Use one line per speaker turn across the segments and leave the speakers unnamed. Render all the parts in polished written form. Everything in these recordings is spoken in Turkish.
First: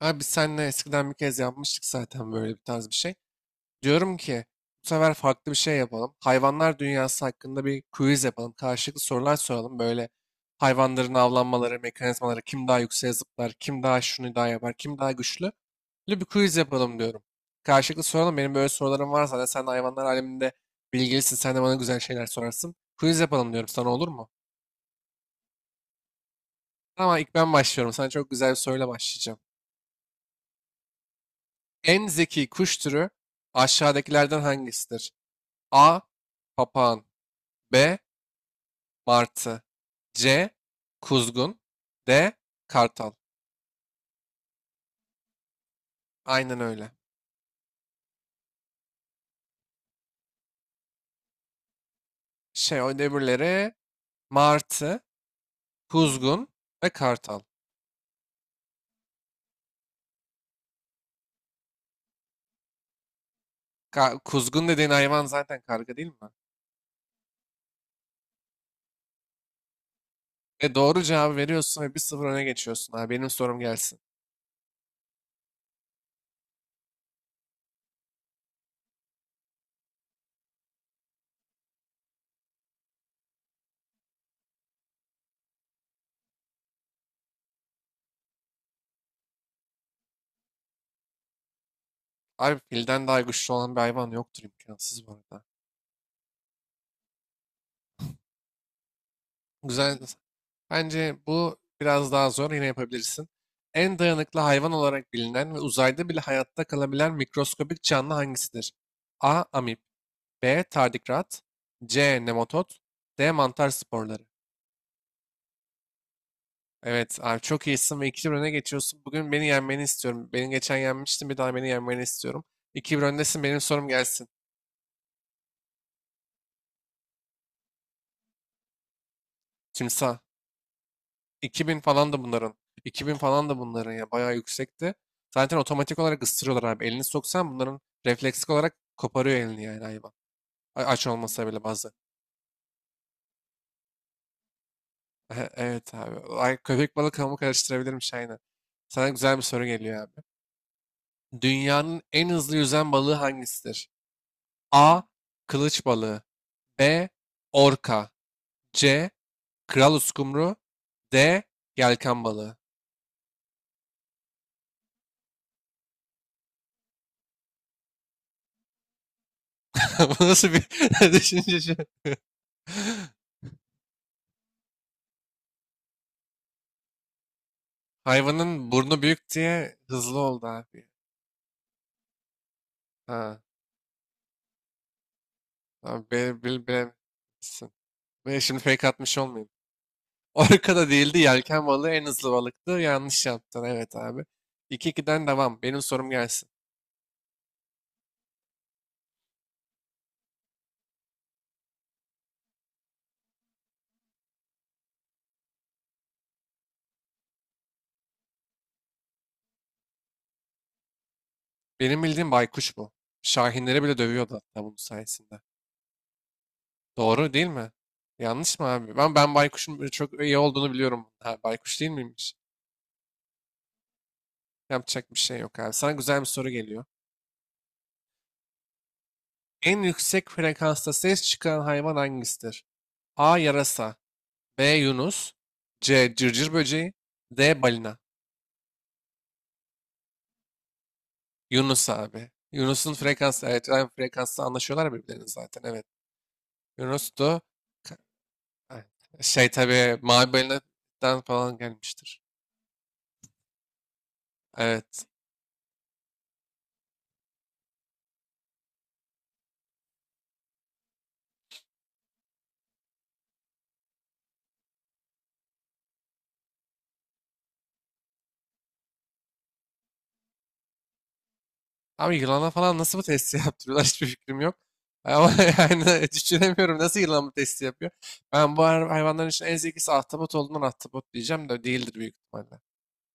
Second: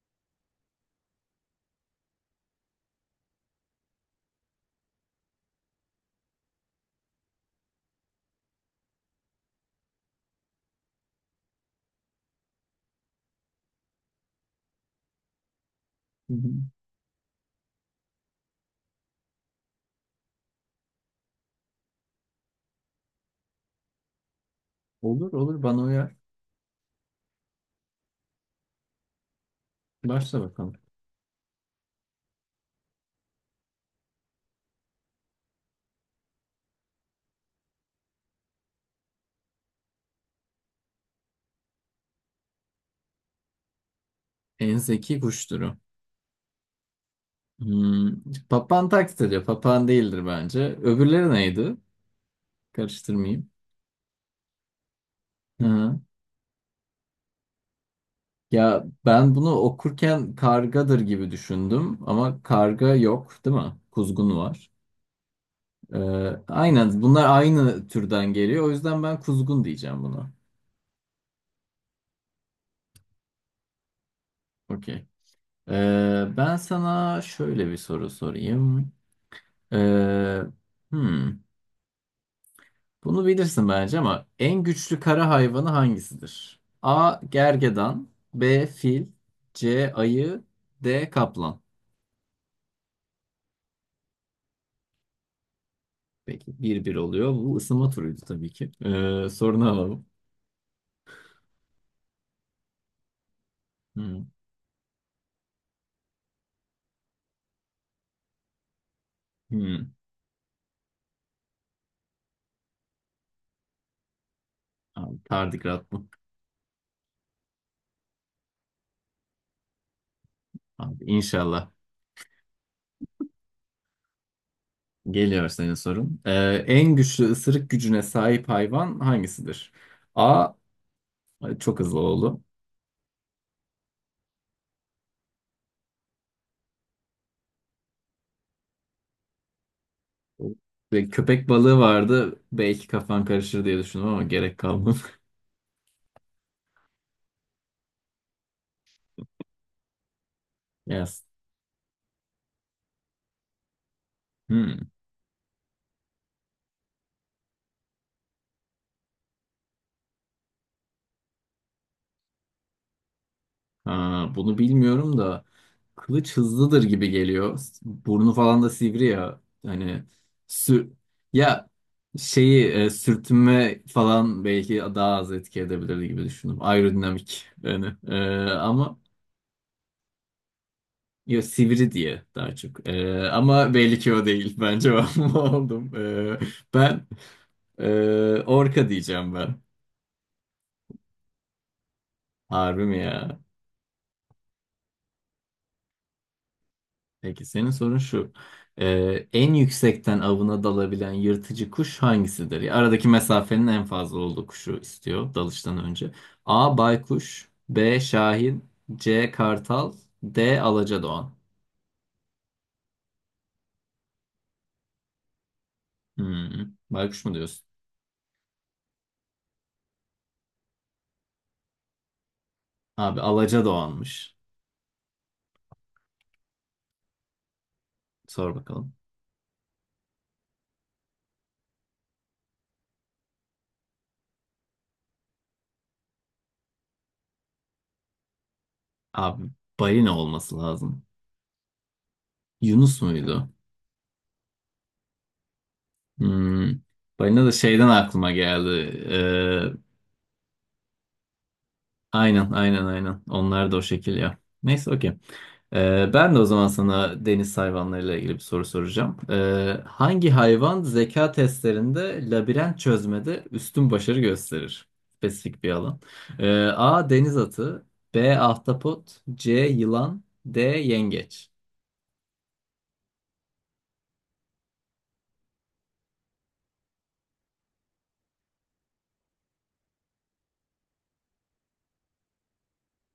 Abi biz seninle eskiden bir kez yapmıştık zaten böyle bir tarz bir şey. Diyorum ki bu sefer farklı bir şey yapalım. Hayvanlar dünyası hakkında bir quiz yapalım. Karşılıklı sorular soralım. Böyle hayvanların avlanmaları, mekanizmaları, kim daha yükseğe zıplar, kim daha şunu daha yapar, kim daha güçlü. Böyle bir
Hı hı.
quiz yapalım diyorum. Karşılıklı soralım. Benim böyle sorularım var zaten. Sen de hayvanlar aleminde bilgilisin. Sen de bana güzel şeyler sorarsın. Quiz yapalım diyorum sana, olur mu?
Olur olur bana uyar.
Ama ilk ben başlıyorum. Sana çok güzel bir soruyla başlayacağım.
Başla bakalım.
En zeki kuş türü aşağıdakilerden hangisidir? A. Papağan. B. Martı. C. Kuzgun. D. Kartal.
En zeki kuş türü.
Aynen öyle.
Hmm. Papağan taklit ediyor. Papağan değildir bence. Öbürleri neydi?
O
Karıştırmayayım.
öbürleri martı,
Hı. hı.
kuzgun ve kartal.
Ya ben bunu okurken kargadır gibi düşündüm ama karga yok değil mi?
Ka-
Kuzgun
kuzgun
var.
dediğin hayvan zaten karga
Ee,
değil mi?
aynen bunlar aynı türden geliyor. O yüzden ben kuzgun diyeceğim buna.
Doğru cevabı veriyorsun ve bir 0 öne geçiyorsun. Abi benim sorum gelsin.
Okey. Ben sana şöyle bir soru sorayım. Ee, hmm. Bunu bilirsin bence ama en güçlü kara hayvanı hangisidir? A. Gergedan, B. Fil, C. Ayı, D. Kaplan.
Abi filden daha güçlü olan bir hayvan yoktur, imkansız bu arada.
Peki bir bir oluyor. Bu ısınma turuydu tabii ki. Sorunu
Güzel.
alalım.
Bence bu biraz daha zor. Yine yapabilirsin. En
Hmm.
dayanıklı hayvan olarak bilinen ve uzayda bile hayatta kalabilen mikroskobik canlı hangisidir? A. Amip.
Hmm.
B. Tardigrat. C. Nematod. D. Mantar sporları.
Abi, tardigrat bu.
Evet abi, çok iyisin ve iki 1 öne geçiyorsun. Bugün beni yenmeni istiyorum. Beni geçen
Abi,
yenmiştin, bir daha beni
inşallah.
yenmeni istiyorum. 2-1 öndesin, benim sorum gelsin.
Geliyor senin sorun. En güçlü ısırık gücüne sahip hayvan hangisidir?
Timsah.
A. Ay, çok
2000
hızlı
falan da
oldu.
bunların. 2000 falan da bunların ya, bayağı yüksekti. Zaten otomatik olarak ısırıyorlar abi. Elini soksan bunların refleksik olarak koparıyor elini yani hayvan. Aç
Ve
olmasa
köpek
bile
balığı
bazı.
vardı. Belki kafan karışır diye düşündüm ama gerek kalmadı.
Evet abi. Ay, köpek balığı hamur karıştırabilirmiş aynen. Sana güzel bir soru geliyor abi.
Yes.
Dünyanın en hızlı yüzen balığı hangisidir?
Hmm.
A. Kılıç balığı. B. Orka. C. Kral uskumru. D. Yelken balığı.
Ha, bunu bilmiyorum da kılıç hızlıdır gibi geliyor. Burnu falan da sivri ya. Hani
Bu nasıl
sür
bir düşünce
ya
şu?
şeyi sürtünme falan belki daha az etki edebilir gibi düşündüm. Aerodinamik yani.
Hayvanın
Ama
burnu büyük diye hızlı oldu abi.
ya sivri diye daha çok.
Ha,
Ama belli ki o değil. Ben cevabımı aldım.
tamam,
E,
bil, bil,
Ben
bilememişsin. Ve şimdi fake
orka
atmış
diyeceğim
olmayayım.
ben.
Orka da değildi, yelken balığı en hızlı balıktı.
Harbi mi
Yanlış
ya?
yaptın, evet abi. İki 2'den devam. Benim sorum gelsin.
Peki senin sorun şu. En yüksekten avına dalabilen yırtıcı kuş hangisidir? Ya, aradaki mesafenin en fazla olduğu kuşu istiyor dalıştan önce. A. Baykuş, B. Şahin, C. Kartal, D. Alacadoğan.
Benim bildiğim baykuş bu. Şahinleri bile dövüyordu hatta bunun sayesinde.
Hmm, Baykuş
Doğru
mu
değil
diyorsun?
mi? Yanlış mı abi? Ben baykuşun böyle çok iyi olduğunu biliyorum. Ha, baykuş değil miymiş?
Abi Alacadoğan'mış.
Yapacak bir şey yok abi. Sana güzel bir soru geliyor.
Sor bakalım.
En yüksek frekansta ses çıkaran hayvan hangisidir? A. Yarasa. B. Yunus. C. Cırcır böceği. D. Balina.
Abi balina olması lazım.
Yunus abi. Yunus'un
Yunus
frekansı.
muydu?
Evet, aynı frekansta anlaşıyorlar birbirlerini zaten. Evet.
Hmm,
Yunus'tu.
Balina da şeyden
Ka-
aklıma geldi.
evet.
Ee,
Tabii mavi balinadan falan gelmiştir.
Aynen aynen aynen. Onlar da o şekil ya. Neyse
Evet.
okey. Ben de o zaman sana deniz hayvanlarıyla ilgili bir soru soracağım. Hangi hayvan zeka testlerinde labirent çözmede üstün başarı gösterir? Spesifik bir alan. A. Deniz atı, B. Ahtapot, C. Yılan, D. Yengeç.
Abi yılana falan nasıl bu testi yaptırıyorlar, hiçbir fikrim yok. Ama yani düşünemiyorum nasıl yılan bu testi yapıyor. Ben bu hayvanların için en zekisi ahtapot olduğundan ahtapot diyeceğim, de değildir büyük ihtimalle.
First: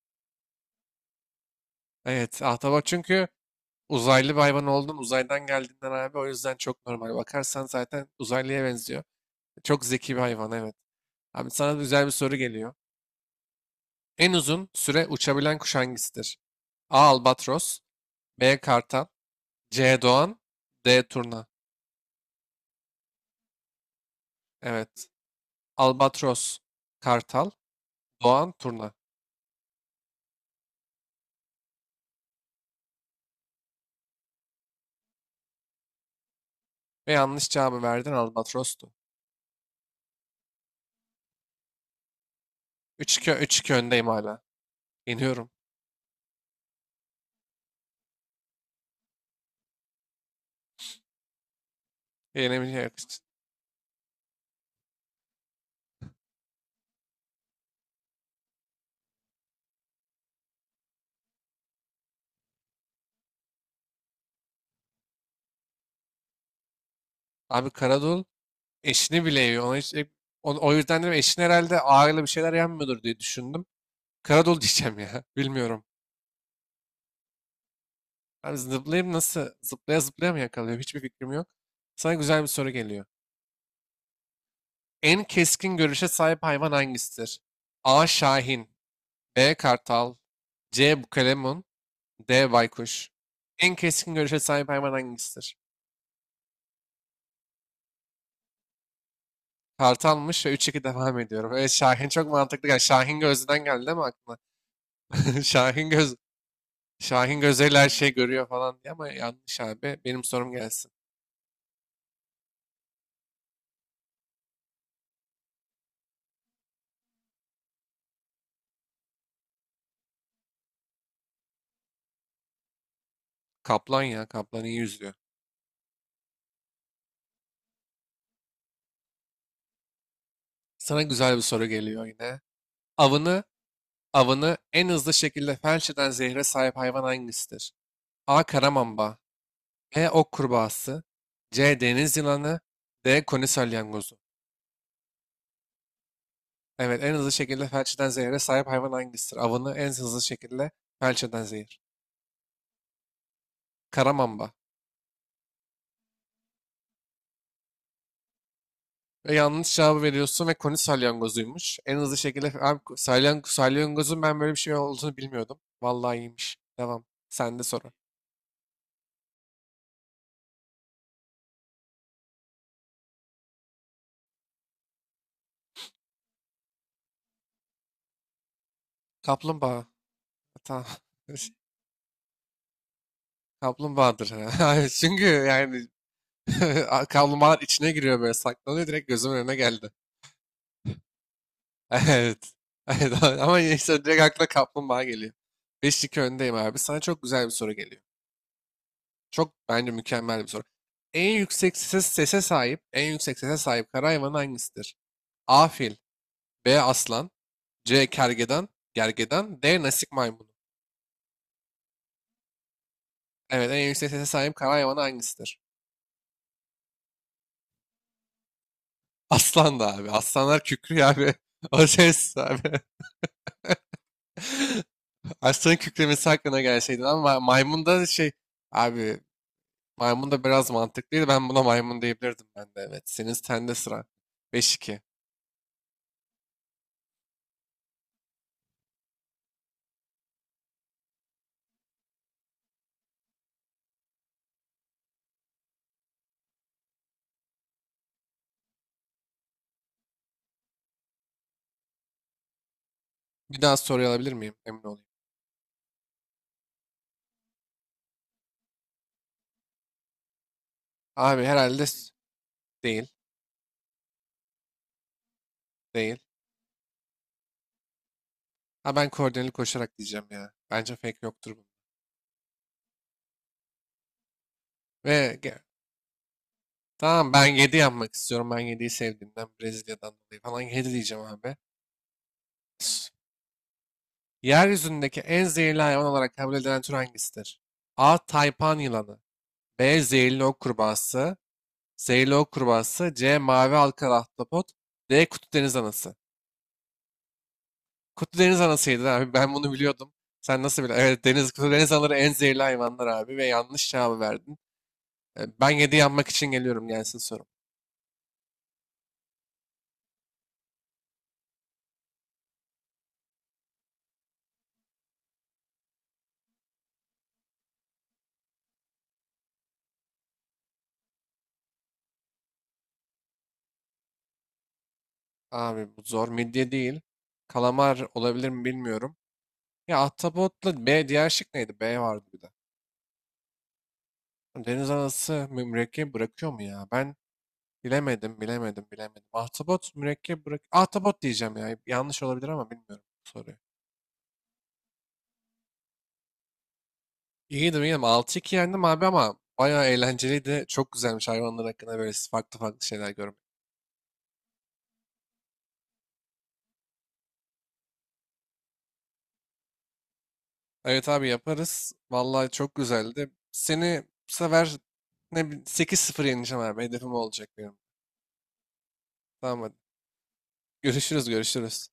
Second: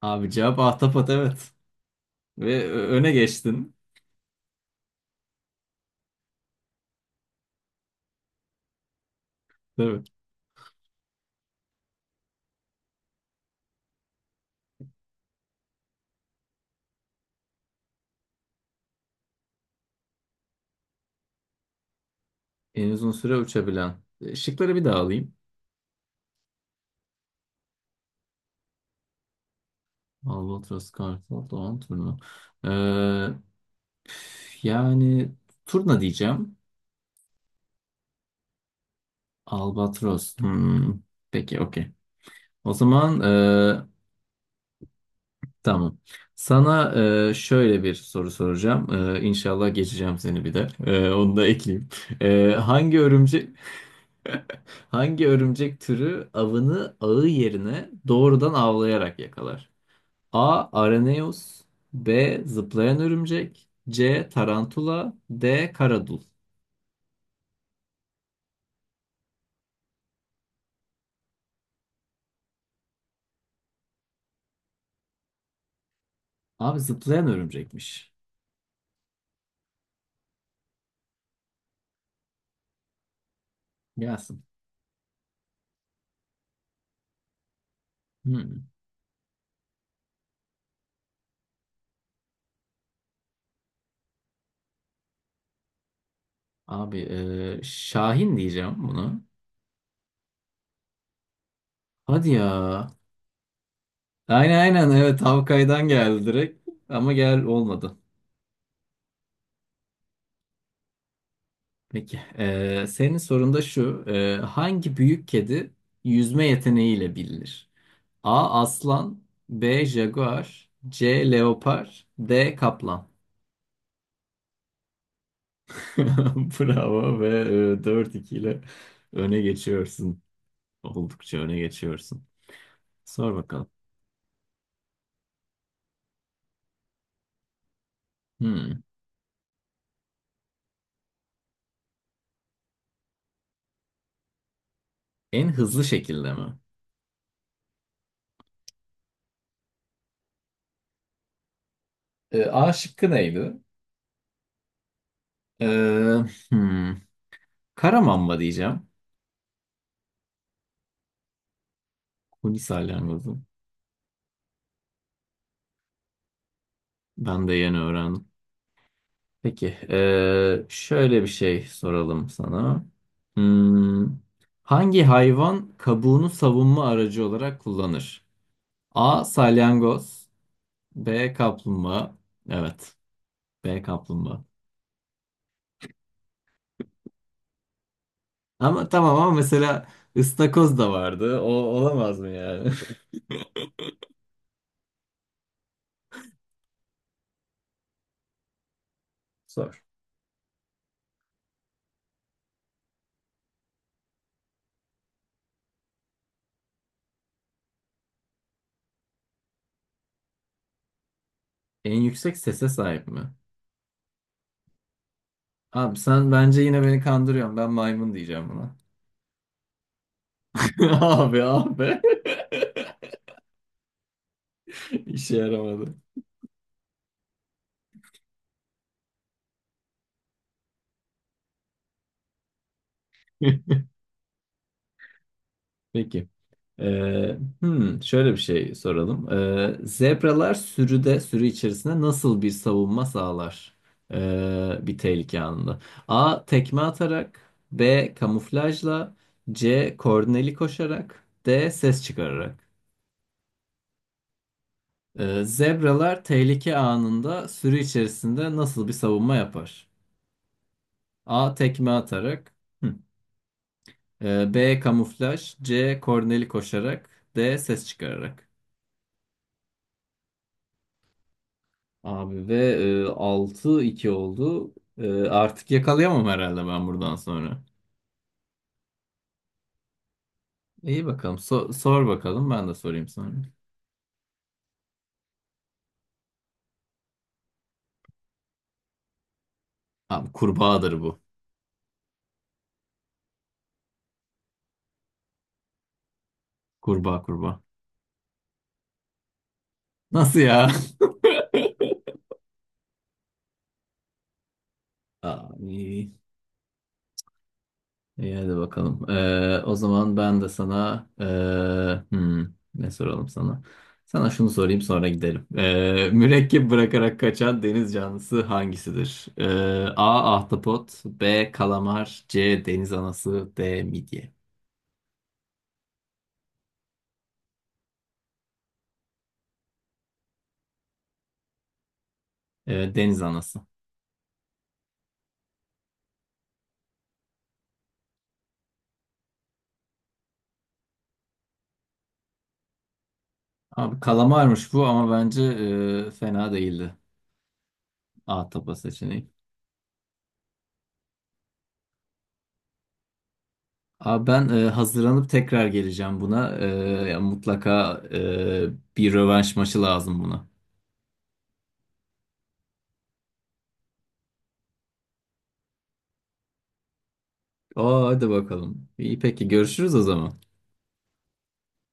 Abi cevap ahtapot, evet.
Evet
Ve
ahtapot
öne
çünkü
geçtin.
uzaylı bir hayvan oldun, uzaydan geldiğinden abi, o yüzden çok normal. Bakarsan zaten uzaylıya benziyor. Çok
Tabii.
zeki bir hayvan, evet. Abi sana güzel bir soru geliyor. En uzun süre uçabilen kuş hangisidir? A. Albatros. B. Kartal. C. Doğan. D. Turna.
En uzun süre uçabilen. Şıkları bir daha
Evet.
alayım.
Albatros, Kartal, Doğan, Turna.
Albatros, Kartal, Doğan, Turna. Yani turna diyeceğim.
Ve yanlış cevabı verdin, Albatros'tu.
Albatros. Peki okey. O
Üç
zaman
2 üç 2 öndeyim hala. Yeniyorum.
tamam. Sana şöyle bir soru soracağım. İnşallah geçeceğim seni bir de. Onu da ekleyeyim. E,
Yenemeyecek.
hangi örümcek Hangi örümcek türü avını ağı yerine doğrudan avlayarak yakalar? A. Araneus, B. Zıplayan örümcek, C. Tarantula, D. Karadul.
Abi Karadul. Eşini bile yiyor. Ona hiç, o yüzden dedim eşin herhalde ağırlı bir şeyler yenmiyordur diye düşündüm. Karadolu diyeceğim ya. Bilmiyorum.
Abi zıplayan örümcekmiş.
Abi zıplayayım nasıl? Zıplaya zıplaya mı yakalıyor? Hiçbir fikrim yok. Sana güzel bir soru geliyor.
Gelsin.
En keskin görüşe sahip hayvan hangisidir? A.
Hmm.
Şahin. B. Kartal. C. Bukalemun. D. Baykuş. En keskin görüşe sahip hayvan hangisidir?
Abi Şahin diyeceğim bunu.
Kartalmış ve 3-2 devam ediyorum. Evet Şahin çok
Hadi ya.
mantıklı. Yani Şahin gözden geldi değil mi aklına?
Aynen aynen, evet Havkay'dan
Şahin göz
geldi direkt. Ama
Şahin
gel
Gözel her
olmadı.
şeyi görüyor falan diye, ama yanlış abi. Benim sorum gelsin.
Peki. Senin sorun da şu. Hangi büyük kedi yüzme yeteneğiyle bilinir? A. Aslan, B. Jaguar, C. Leopar, D. Kaplan.
Kaplan ya. Kaplan iyi yüzüyor.
Bravo, ve 4-2 ile öne geçiyorsun.
Sana güzel
Oldukça
bir
öne
soru geliyor
geçiyorsun.
yine.
Sor
Avını,
bakalım.
avını en hızlı şekilde felç eden zehre sahip hayvan hangisidir? A.
Hmm.
Karamamba. B. Ok kurbağası. C. Deniz yılanı. D. Koni salyangozu.
En hızlı şekilde mi?
Evet, en hızlı şekilde felç eden zehre sahip hayvan hangisidir? Avını en hızlı şekilde felç eden zehir.
A şıkkı neydi?
Karamamba.
Ee, hmm. Karamamba diyeceğim.
Ve yanlış cevabı veriyorsun ve koni salyangozuymuş. En hızlı şekilde
Huni
abi
salyangozu.
salyangozun ben böyle bir şey olduğunu bilmiyordum. Vallahi iyiymiş. Devam.
Ben de
Sen de
yeni
soru.
öğrendim. Peki, şöyle bir şey soralım sana. Hmm, Hangi hayvan kabuğunu savunma aracı olarak kullanır? A.
Kaplumbağa.
Salyangoz,
Tamam.
B. Kaplumbağa. Evet, B.
Kaplumbağadır.
Kaplumbağa.
Hayır, çünkü yani kaplumbağalar içine giriyor, böyle saklanıyor,
Ama
direkt
tamam, ama
gözümün önüne
mesela
geldi.
ıstakoz da vardı. O olamaz mı
Evet.
yani?
Evet, ama işte direkt akla kaplumbağa geliyor. 5-2 öndeyim abi. Sana çok güzel bir soru geliyor. Çok,
Sor.
bence mükemmel bir soru. En yüksek sese sahip, en yüksek sese sahip kara hayvanı hangisidir? A fil, B aslan, C kergeden, gergedan, D nasik maymunu.
En yüksek sese sahip mi?
Evet, en yüksek sese sahip kara hayvanı hangisidir?
Abi sen bence yine beni kandırıyorsun. Ben maymun diyeceğim buna.
Aslan da abi. Aslanlar kükrüyor abi.
Abi
O
abi.
ses abi.
İşe
Aslanın
yaramadı.
kükremesi hakkında gelseydi, ama maymun da abi, maymun da biraz mantıklıydı. Ben buna maymun diyebilirdim ben de, evet. Senin sende sıra. Beş iki.
Peki. Şöyle bir şey soralım. Sürü içerisinde nasıl bir savunma sağlar? Bir tehlike anında. A. Tekme atarak, B. Kamuflajla, C. Koordineli koşarak, D. Ses çıkararak.
Bir daha soru alabilir miyim? Emin olayım.
Zebralar tehlike anında sürü içerisinde nasıl bir savunma yapar?
Abi
A.
herhalde
Tekme atarak. Hı.
değil.
B. Kamuflaj. C.
Değil.
Korneli koşarak. D. Ses çıkararak.
Ha, ben koordineli koşarak diyeceğim ya. Bence fake yoktur bu.
Abi ve 6-2 oldu.
Ve ge-
Artık yakalayamam herhalde ben buradan
Tamam, ben
sonra.
7 yapmak istiyorum. Ben yediyi sevdiğimden Brezilya'dan dolayı falan 7
İyi
diyeceğim
bakalım.
abi.
Sor bakalım ben de sorayım sonra.
Yeryüzündeki en zehirli hayvan olarak kabul edilen tür hangisidir? A. Taypan yılanı. B.
Abi
Zehirli ok
kurbağadır bu.
kurbağası. Zehirli ok kurbağası. C. Mavi halkalı ahtapot. D. Kutu deniz anası.
Kurbağa kurbağa.
Kutu deniz anasıydı abi. Ben bunu biliyordum.
Nasıl
Sen
ya?
nasıl biliyorsun? Evet kutu deniz anaları en zehirli hayvanlar abi ve yanlış cevabı verdin. Ben 7
Abi.
yapmak için geliyorum, gelsin sorum.
İyi hadi bakalım. O zaman ben de sana ne soralım sana? Sana şunu sorayım sonra gidelim. Mürekkep bırakarak kaçan deniz canlısı hangisidir? A. Ahtapot, B. Kalamar, C. Deniz anası, D. Midye.
Abi bu zor. Midye değil. Kalamar olabilir mi bilmiyorum. Ya Ahtapot'la B, diğer şık neydi? B vardı bir de.
Deniz anası.
Deniz anası mürekkep bırakıyor mu ya? Ben bilemedim, bilemedim, bilemedim. Ahtapot mürekkep bırak. Ahtapot diyeceğim ya. Yanlış olabilir ama bilmiyorum bu soruyu.
Abi kalamarmış bu ama bence fena değildi.
İyiydim, iyiydim. 6-2
Ahtapot
yendim abi,
seçeneği.
ama bayağı eğlenceliydi. Çok güzelmiş hayvanlar hakkında böyle farklı farklı şeyler görmek.
Abi ben hazırlanıp tekrar geleceğim buna. Ya mutlaka bir rövanş maçı lazım buna.
Evet abi, yaparız. Vallahi çok güzeldi. Seni bu sefer 8 sıfır yeneceğim abi. Hedefim o olacak benim.
Aa hadi bakalım. İyi peki
Tamam hadi.
görüşürüz o zaman.
Görüşürüz, görüşürüz.